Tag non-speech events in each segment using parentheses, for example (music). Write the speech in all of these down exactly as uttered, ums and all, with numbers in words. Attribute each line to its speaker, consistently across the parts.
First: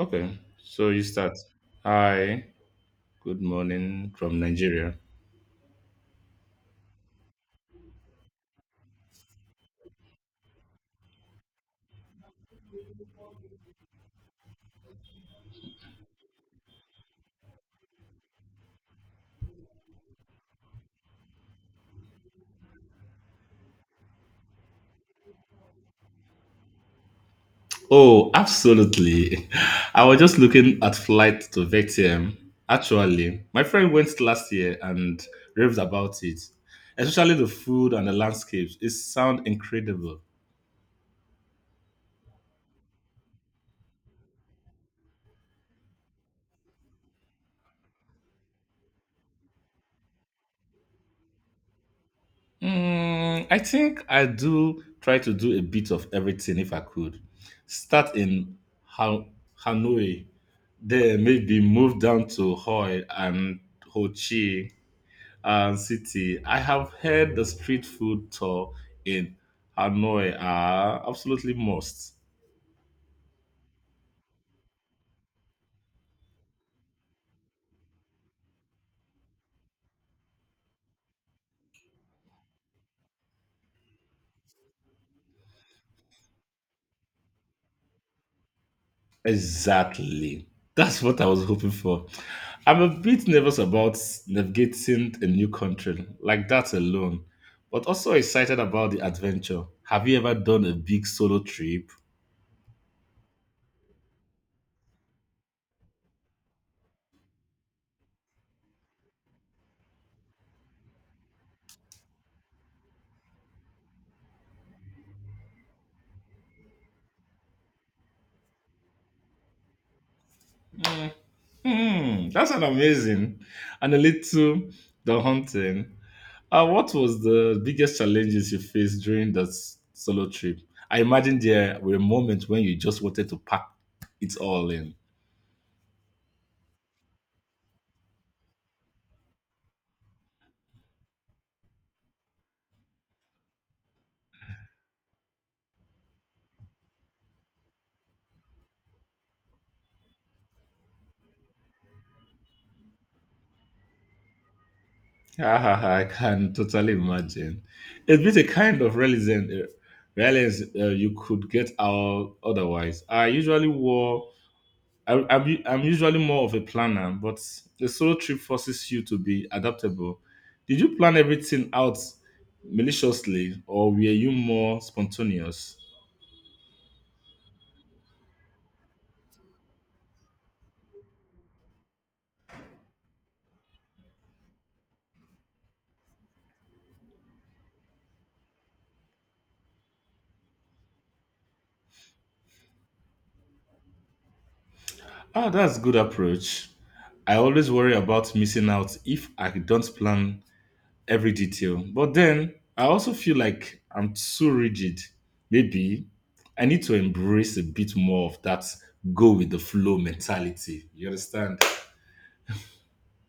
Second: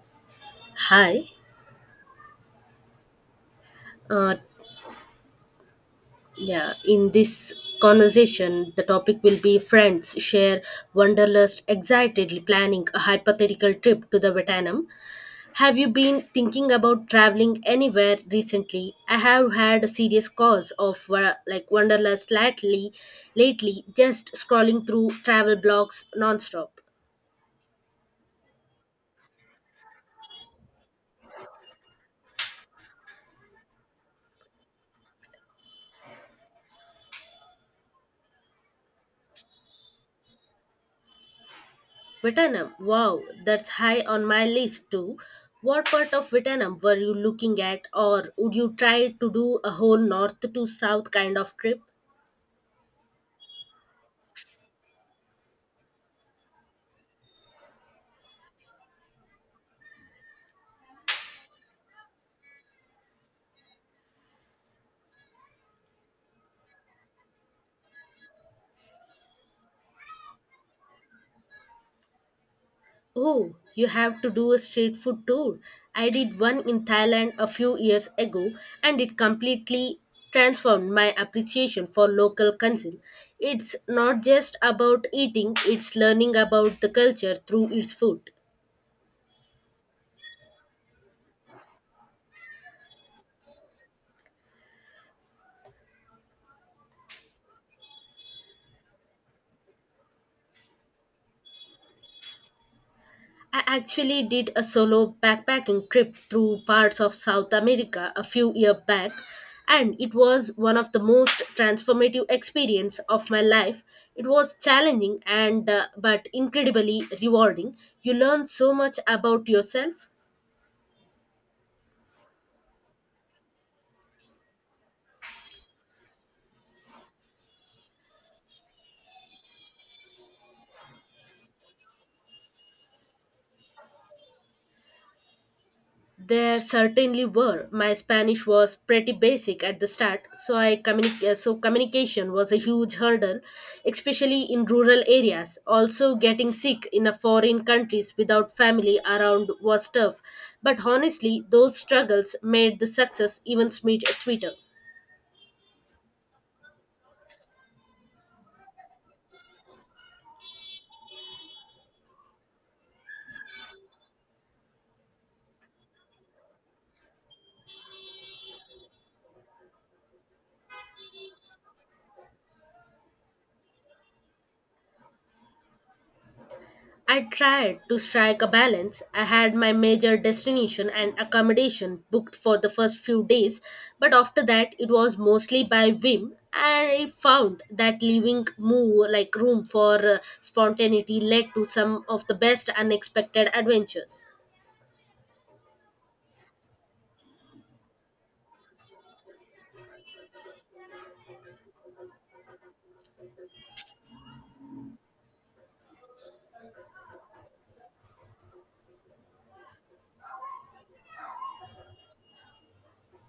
Speaker 1: Okay, so you
Speaker 2: Hi.
Speaker 1: start. Hi, good morning
Speaker 2: Uh,
Speaker 1: from Nigeria.
Speaker 2: yeah, in this conversation, the topic will be friends share wanderlust, excitedly planning a hypothetical trip to the Vietnam. Have you been thinking about traveling anywhere recently? I have had a serious cause of uh, like wanderlust lately. Lately, just scrolling through travel blogs nonstop.
Speaker 1: Oh, absolutely. (laughs) I was just looking at flight to Vietnam. Actually, my friend went last year and raved about it, especially the food and the landscapes. It sounds incredible.
Speaker 2: Vietnam. Wow, that's high on my list too. What part of Vietnam were you looking at, or would you try to do a whole north to south kind of trip?
Speaker 1: Mm, I think I do try to do a bit of everything if I could. Start in ha- Hanoi, then maybe move down to Hoi and Ho Chi and city. I have heard the street food tour in Hanoi are absolutely must.
Speaker 2: Oh, you have to do a street food tour. I did one in Thailand a few years ago, and it completely transformed my appreciation for local cuisine. It's not just about eating, it's learning about the culture through its food.
Speaker 1: Exactly. That's what I was hoping for. I'm a bit nervous about navigating a new country like that alone, but also excited about the adventure. Have you ever done a big solo trip?
Speaker 2: I actually did a solo backpacking trip through parts of South America a few years back, and it was one of the most transformative experience of my life. It was challenging and uh, but incredibly rewarding. You learn so much about yourself.
Speaker 1: Hmm, that's an amazing and a little the hunting. Uh, what was the biggest challenges you faced during that s- solo trip? I imagine there were moments when you just wanted to pack it all in.
Speaker 2: There certainly were. My Spanish was pretty basic at the start, so I communi- uh, so communication was a huge hurdle, especially in rural areas. Also, getting sick in a foreign countries without family around was tough, but honestly, those struggles made the success even sweet- sweeter.
Speaker 1: Ah, ah, ah, I can totally imagine. It'd be the kind of realism, uh, realism uh, you could get out otherwise. I usually wore I, I'm, u- I'm usually more of a planner, but the solo trip forces you to be adaptable. Did you plan everything out maliciously or were you more spontaneous?
Speaker 2: I tried to strike a balance. I had my major destination and accommodation booked for the first few days, but after that it was mostly by whim. I found that leaving more like room for uh, spontaneity led to some of the best unexpected adventures.
Speaker 1: Ah, that's a good approach. I always worry about missing out if I don't plan every detail. But then I also feel like I'm too rigid. Maybe I need to embrace a bit more of that go with the flow mentality. You understand?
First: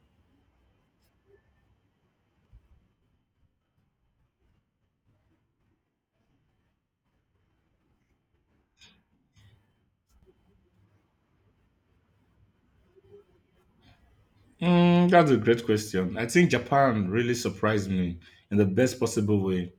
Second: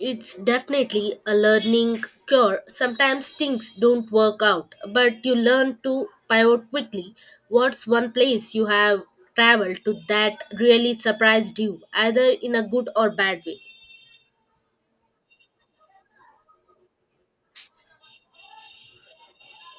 Speaker 2: It's definitely a learning cure. Sometimes things don't work out, but you learn to pivot quickly. What's one place you have traveled to that really surprised you, either in a good or bad way?
Speaker 1: Mm, that's a great question. I think Japan really surprised me in the best possible way.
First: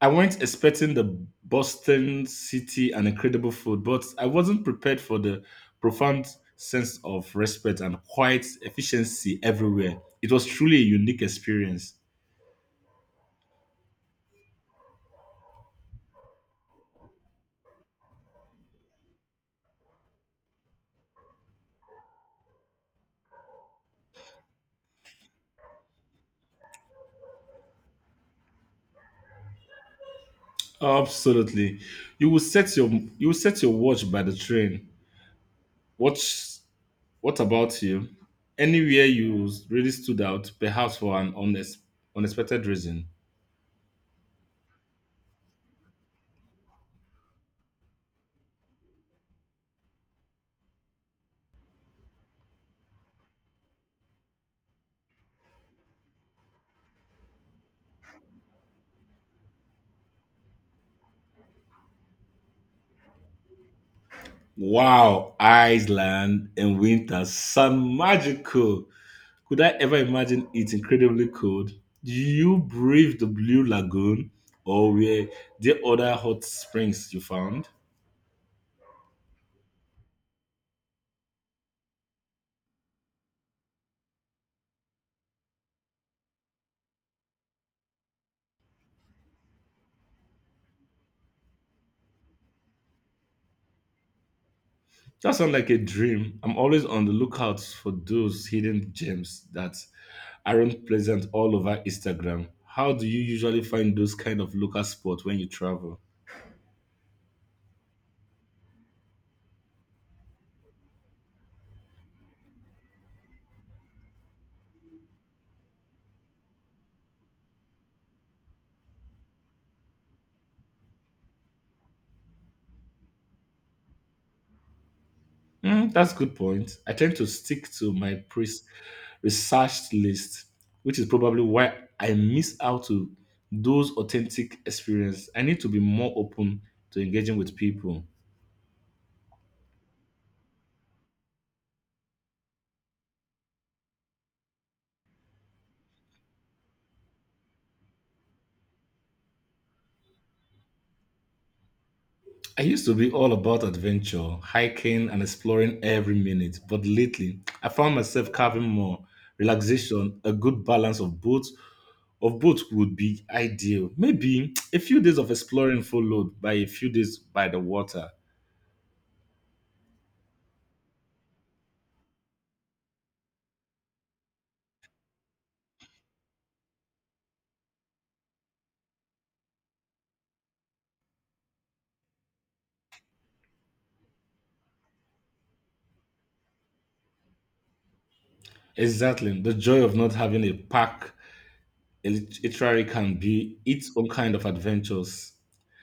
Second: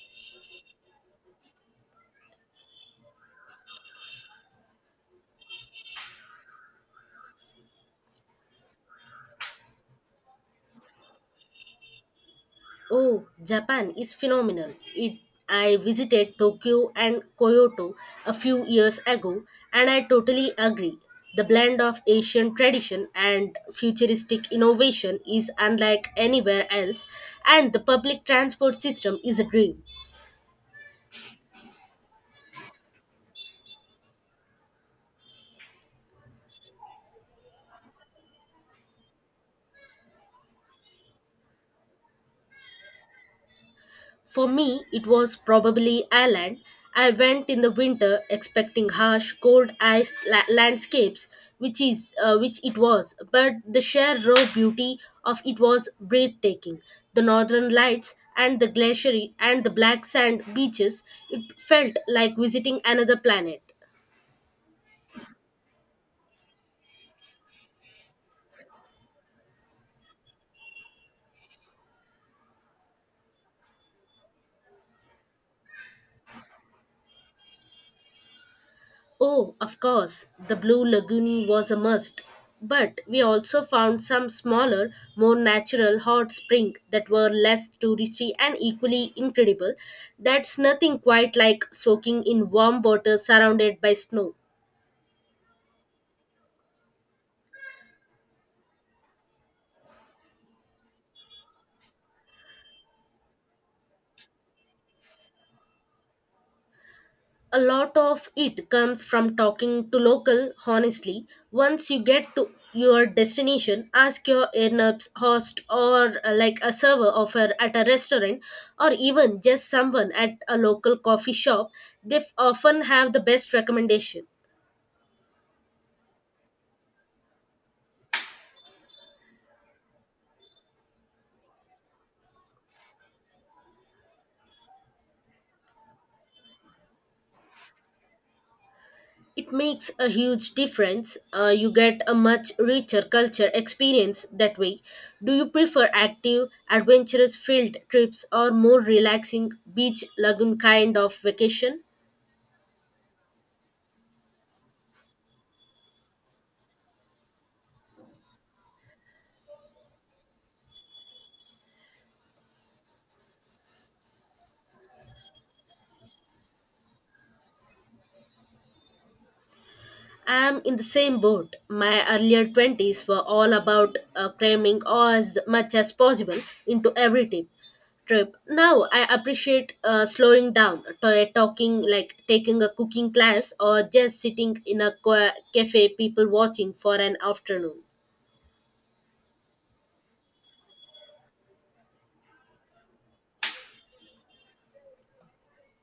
Speaker 1: I went expecting the Boston city and incredible food, but I wasn't prepared for the profound sense of respect and quiet efficiency everywhere. It was truly a unique experience.
Speaker 2: Oh, Japan is phenomenal. It I visited Tokyo and Kyoto a few years ago and I totally agree. The blend of Asian tradition and futuristic innovation is unlike anywhere else, and the public transport system is a dream.
Speaker 1: Absolutely. You will set your you will set your watch by the train. What's what about you? Anywhere you really stood out, perhaps for an honest, unexpected reason.
Speaker 2: For me, it was probably Ireland. I went in the winter expecting harsh, cold ice la- landscapes, which is uh, which it was. But the sheer raw beauty of it was breathtaking. The northern lights and the glacier and the black sand beaches. It felt like visiting another planet.
Speaker 1: Wow, Iceland in winter sound magical. Could I ever imagine it incredibly cold? Do you brave the blue lagoon or were there other hot springs you found?
Speaker 2: Oh, of course, the Blue Lagoon was a must. But we also found some smaller, more natural hot springs that were less touristy and equally incredible. That's nothing quite like soaking in warm water surrounded by snow.
Speaker 1: That sounds like a dream. I'm always on the lookout for those hidden gems that aren't present all over Instagram. How do you usually find those kind of local spots when you travel?
Speaker 2: A lot of it comes from talking to local, honestly. Once you get to your destination, ask your in-apps host or uh, like a server of a, at a restaurant, or even just someone at a local coffee shop. They f- often have the best recommendation.
Speaker 1: Mm, that's good point. I tend to stick to my pre researched list, which is probably why I miss out to those authentic experiences. I need to be more open to engaging with people.
Speaker 2: It makes a huge difference. Uh, you get a much richer culture experience that way. Do you prefer active adventurous field trips or more relaxing beach lagoon kind of vacation?
Speaker 1: I used to be all about adventure, hiking and exploring every minute, but lately I found myself carving more relaxation, a good balance of both of both would be ideal. Maybe a few days of exploring followed by a few days by the water.
Speaker 2: I'm in the same boat. My earlier twenties were all about uh, cramming as much as possible into every tip. Trip. Now I appreciate uh, slowing down, to- uh, talking like taking a cooking class, or just sitting in a co- cafe, people watching for an afternoon.
Speaker 1: Exactly. The joy of not having a pack, a lit- literary can be its own kind of adventures.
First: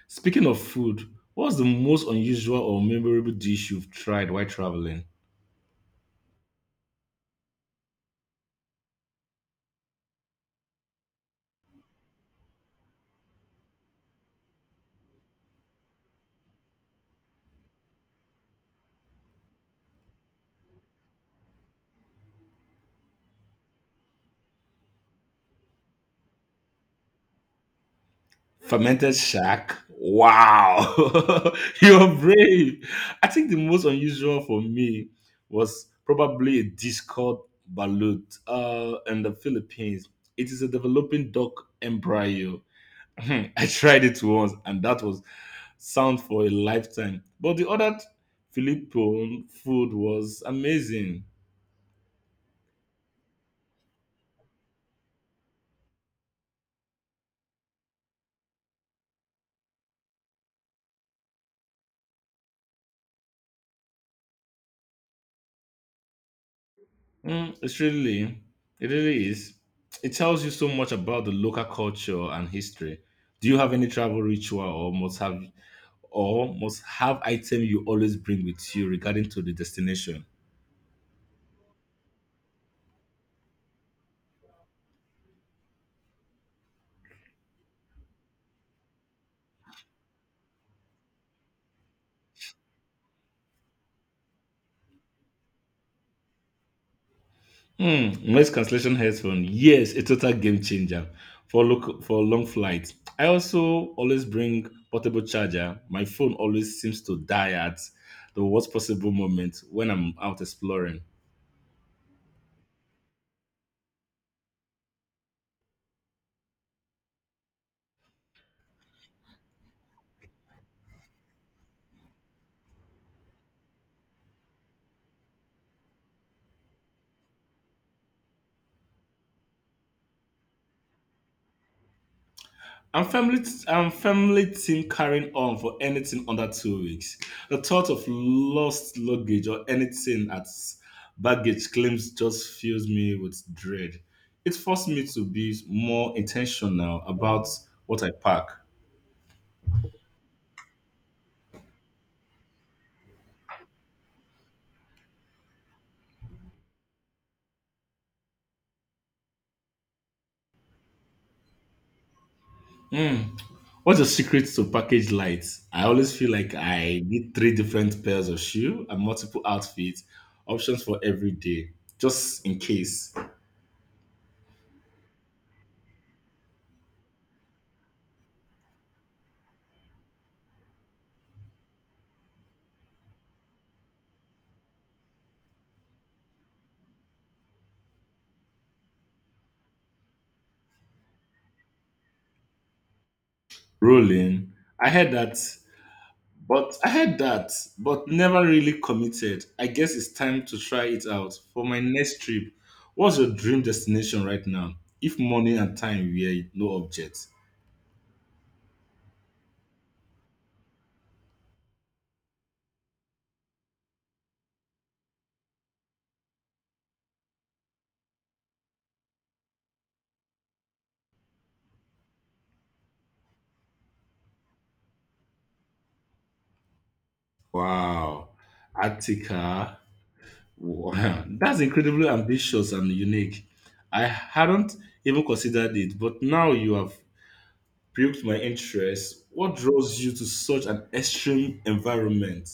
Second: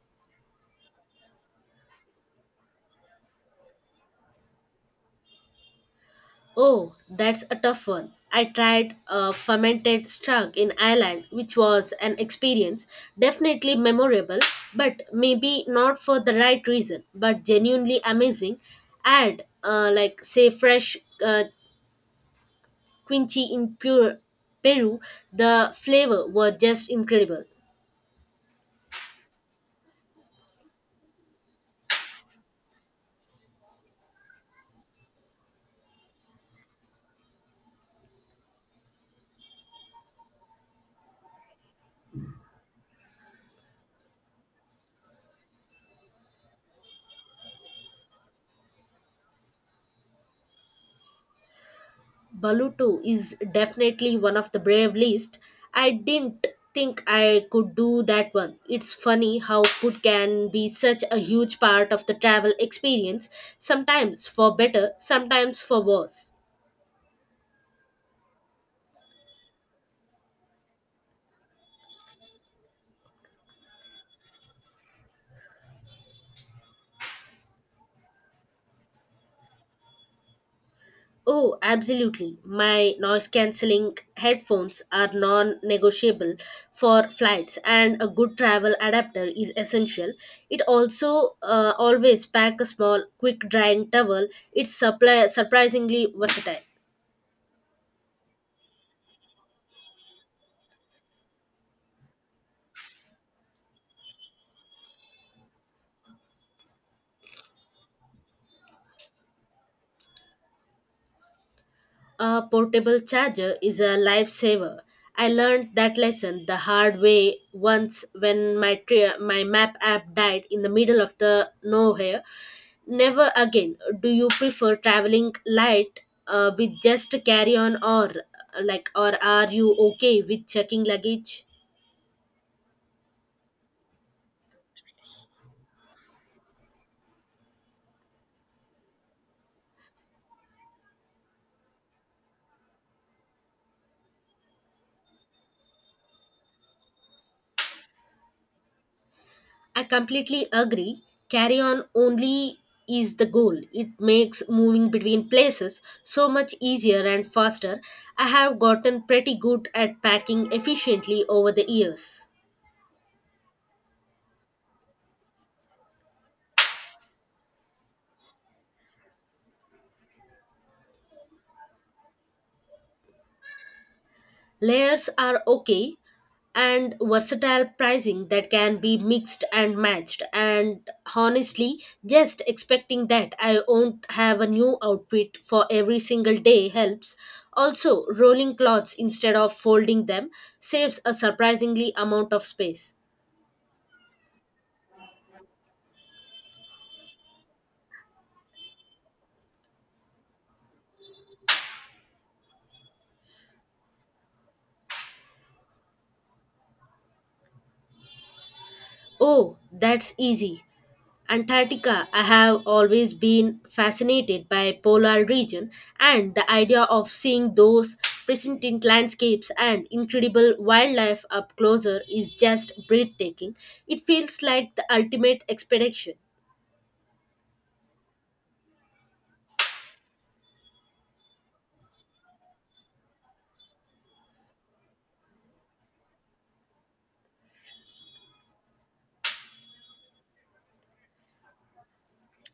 Speaker 1: Speaking of food, what's the most unusual or memorable dish you've tried while traveling?
Speaker 2: Oh, that's a tough one. I tried a fermented strug in Ireland, which was an experience, definitely memorable, but maybe not for the right reason, but genuinely amazing. Add, uh, like, say, fresh uh, quince in pure Peru, the flavor were just incredible.
Speaker 1: Fermented shark. Wow. (laughs) You're brave. I think the most unusual for me was probably a dish called balut uh, in the Philippines. It is a developing duck embryo. (laughs) I tried it once and that was sound for a lifetime. But the other Filipino food was amazing.
Speaker 2: Baluto is definitely one of the brave list. I didn't think I could do that one. It's funny how food can be such a huge part of the travel experience, sometimes for better, sometimes for worse.
Speaker 1: Mm, it's really, it really is. It tells you so much about the local culture and history. Do you have any travel ritual or must have or must have item you always bring with you regarding to the destination?
Speaker 2: Oh, absolutely. My noise cancelling headphones are non negotiable for flights, and a good travel adapter is essential. It also uh, always pack a small, quick drying towel. It's supply- surprisingly versatile.
Speaker 1: Mm, noise cancellation headphone. Yes, a total game changer for look for long flights. I also always bring portable charger. My phone always seems to die at the worst possible moment when I'm out exploring.
Speaker 2: A portable charger is a lifesaver. I learned that lesson the hard way once when my tri- my map app died in the middle of the nowhere. Never again. Do you prefer traveling light, uh, with just carry on, or uh, like or are you okay with checking luggage?
Speaker 1: I'm family. I'm family team carrying on for anything under two weeks. The thought of lost luggage or anything at baggage claims just fills me with dread. It forced me to be more intentional about what I pack.
Speaker 2: I completely agree. Carry on only is the goal. It makes moving between places so much easier and faster. I have gotten pretty good at packing efficiently over the years.
Speaker 1: Mm. What's your secret to package light? I always feel like I need three different pairs of shoe and multiple outfits, options for every day, just in case.
Speaker 2: Layers are okay and versatile pricing that can be mixed and matched. And honestly, just expecting that I won't have a new outfit for every single day helps. Also, rolling clothes instead of folding them saves a surprisingly amount of space.
Speaker 1: Rolling. I heard that, but I heard that, but never really committed. I guess it's time to try it out for my next trip. What's your dream destination right now? If money and time were no objects.
Speaker 2: Oh, that's easy. Antarctica, I have always been fascinated by polar region, and the idea of seeing those pristine landscapes and incredible wildlife up closer is just breathtaking. It feels like the ultimate expedition.
Speaker 1: Wow. Attica. Wow, that's incredibly ambitious and unique. I hadn't even considered it, but now you have piqued my interest. What draws you to such an extreme environment?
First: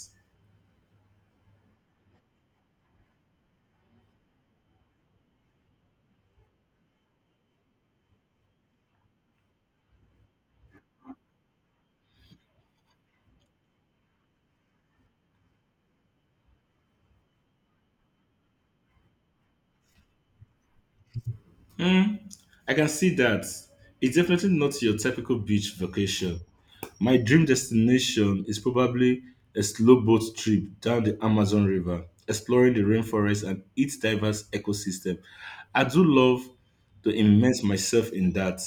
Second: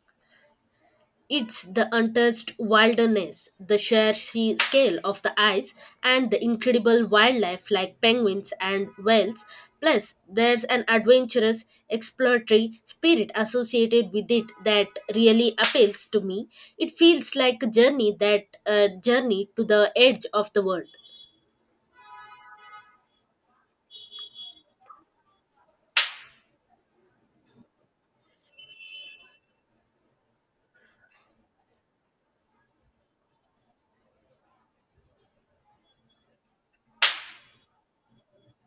Speaker 2: It's the untouched wilderness, the sheer sea scale of the ice, and the incredible wildlife like penguins and whales. Plus, there's an adventurous, exploratory spirit associated with it that really appeals to me. It feels like a journey that a journey to the edge of the world.
Speaker 1: Hmm, I can see that. It's definitely not your typical beach vacation. My dream destination is probably a slow boat trip down the Amazon River, exploring the rainforest and its diverse ecosystem. I do love to immerse myself in that.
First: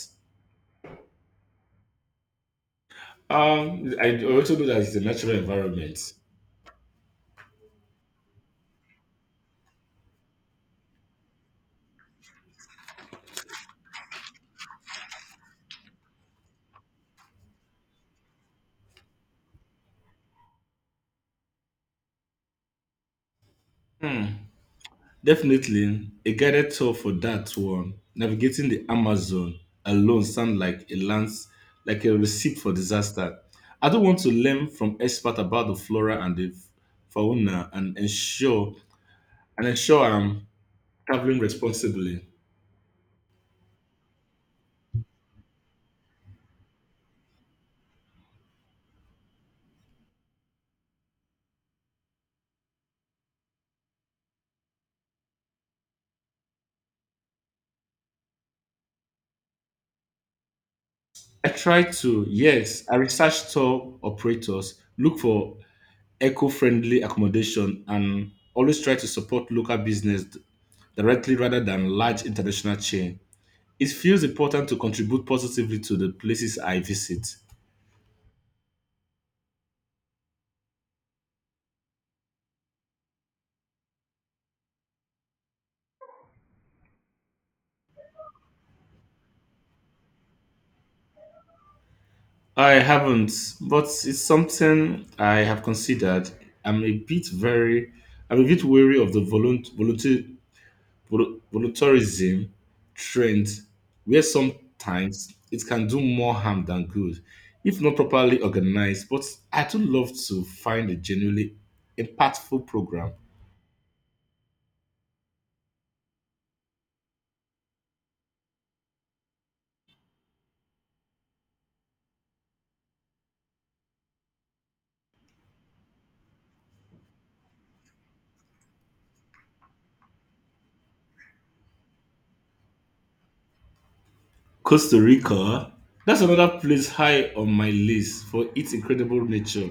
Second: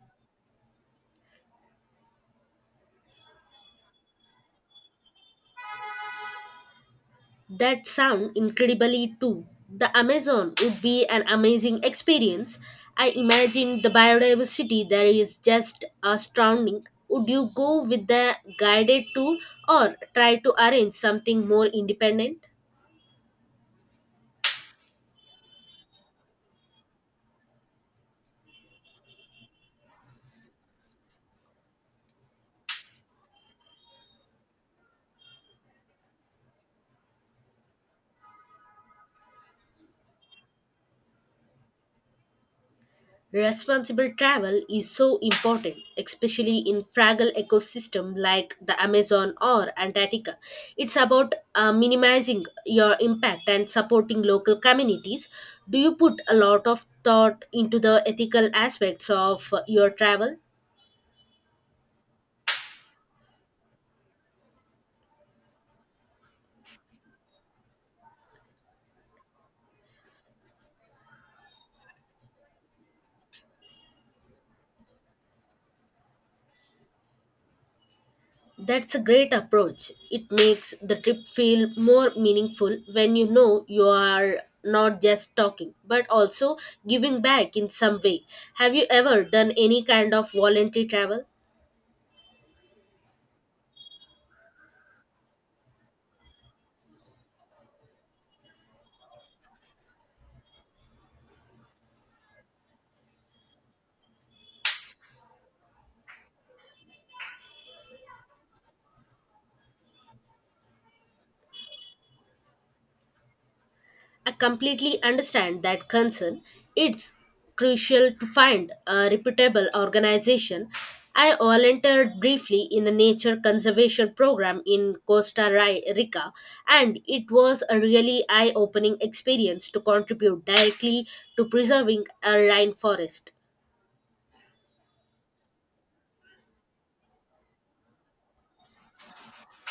Speaker 1: Um, I also know that it's a natural environment.
Speaker 2: That sound incredibly too. The Amazon would be an amazing experience. I imagine the biodiversity there is just astounding. Would you go with the guided tour, or try to arrange something more independent?
Speaker 1: Hmm. Definitely, a guided tour for that one. Navigating the Amazon alone sounds like a lands like a recipe for disaster. I don't want to learn from experts about the flora and the fauna and ensure and ensure I'm traveling responsibly.
Speaker 2: Responsible travel is so important, especially in fragile ecosystem like the Amazon or Antarctica. It's about uh, minimizing your impact and supporting local communities. Do you put a lot of thought into the ethical aspects of uh, your travel?
Speaker 1: I try to, yes, I research tour operators, look for eco-friendly accommodation, and always try to support local business directly rather than large international chain, it feels important to contribute positively to the places I visit.
Speaker 2: That's a great approach. It makes the trip feel more meaningful when you know you are not just talking, but also giving back in some way. Have you ever done any kind of voluntary travel?
Speaker 1: I haven't, but it's something I have considered. I'm a bit very, I'm a bit wary of the volunt- volunteer- volu- volunteerism trend, where sometimes it can do more harm than good if not properly organized. But I do love to find a genuinely impactful program
Speaker 2: I completely understand that concern. It's crucial to find a reputable organization. I volunteered briefly in a nature conservation program in Costa Ri- Rica, and it was a really eye opening experience to contribute directly to preserving a rainforest.
Speaker 1: Costa Rica. That's another place high on my list for its incredible nature.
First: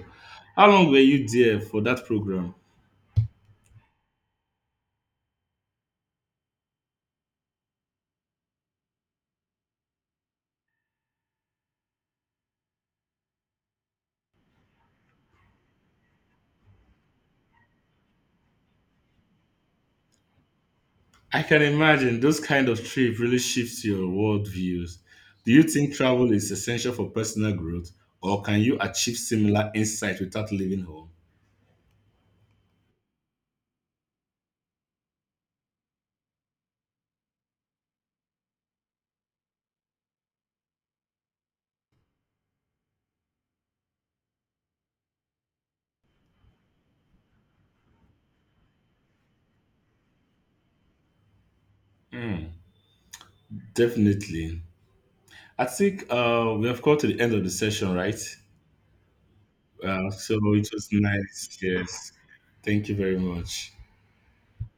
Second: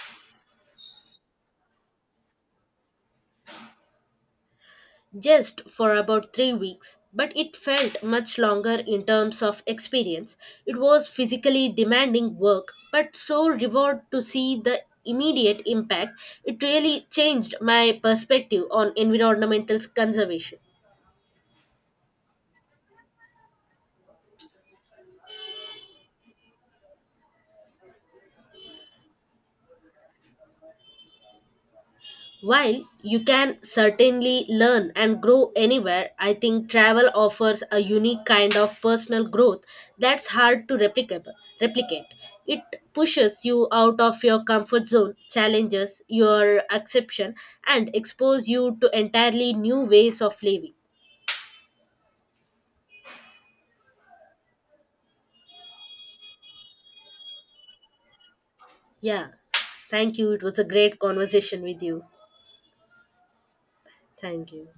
Speaker 1: How long were you there for that program?
Speaker 2: Just for about three weeks, but it felt much longer in terms of experience. It was physically demanding work, but so reward to see the immediate impact. It really changed my perspective on environmental conservation.
Speaker 1: I can imagine those kind of trip really shifts your world views. Do you think travel is essential for personal growth, or can you achieve similar insight without leaving home?
Speaker 2: While you can certainly learn and grow anywhere, I think travel offers a unique kind of personal growth that's hard to replicable- replicate. It pushes you out of your comfort zone, challenges your acceptance, and expose you to entirely new ways of living.
Speaker 1: Hmm, definitely. I think uh, we have come to the end of the session, right?
Speaker 2: Yeah.
Speaker 1: Uh,
Speaker 2: Thank you.
Speaker 1: so
Speaker 2: It was a
Speaker 1: it was
Speaker 2: great
Speaker 1: nice.
Speaker 2: conversation with you.
Speaker 1: Yes. Thank you very much.
Speaker 2: Thank you.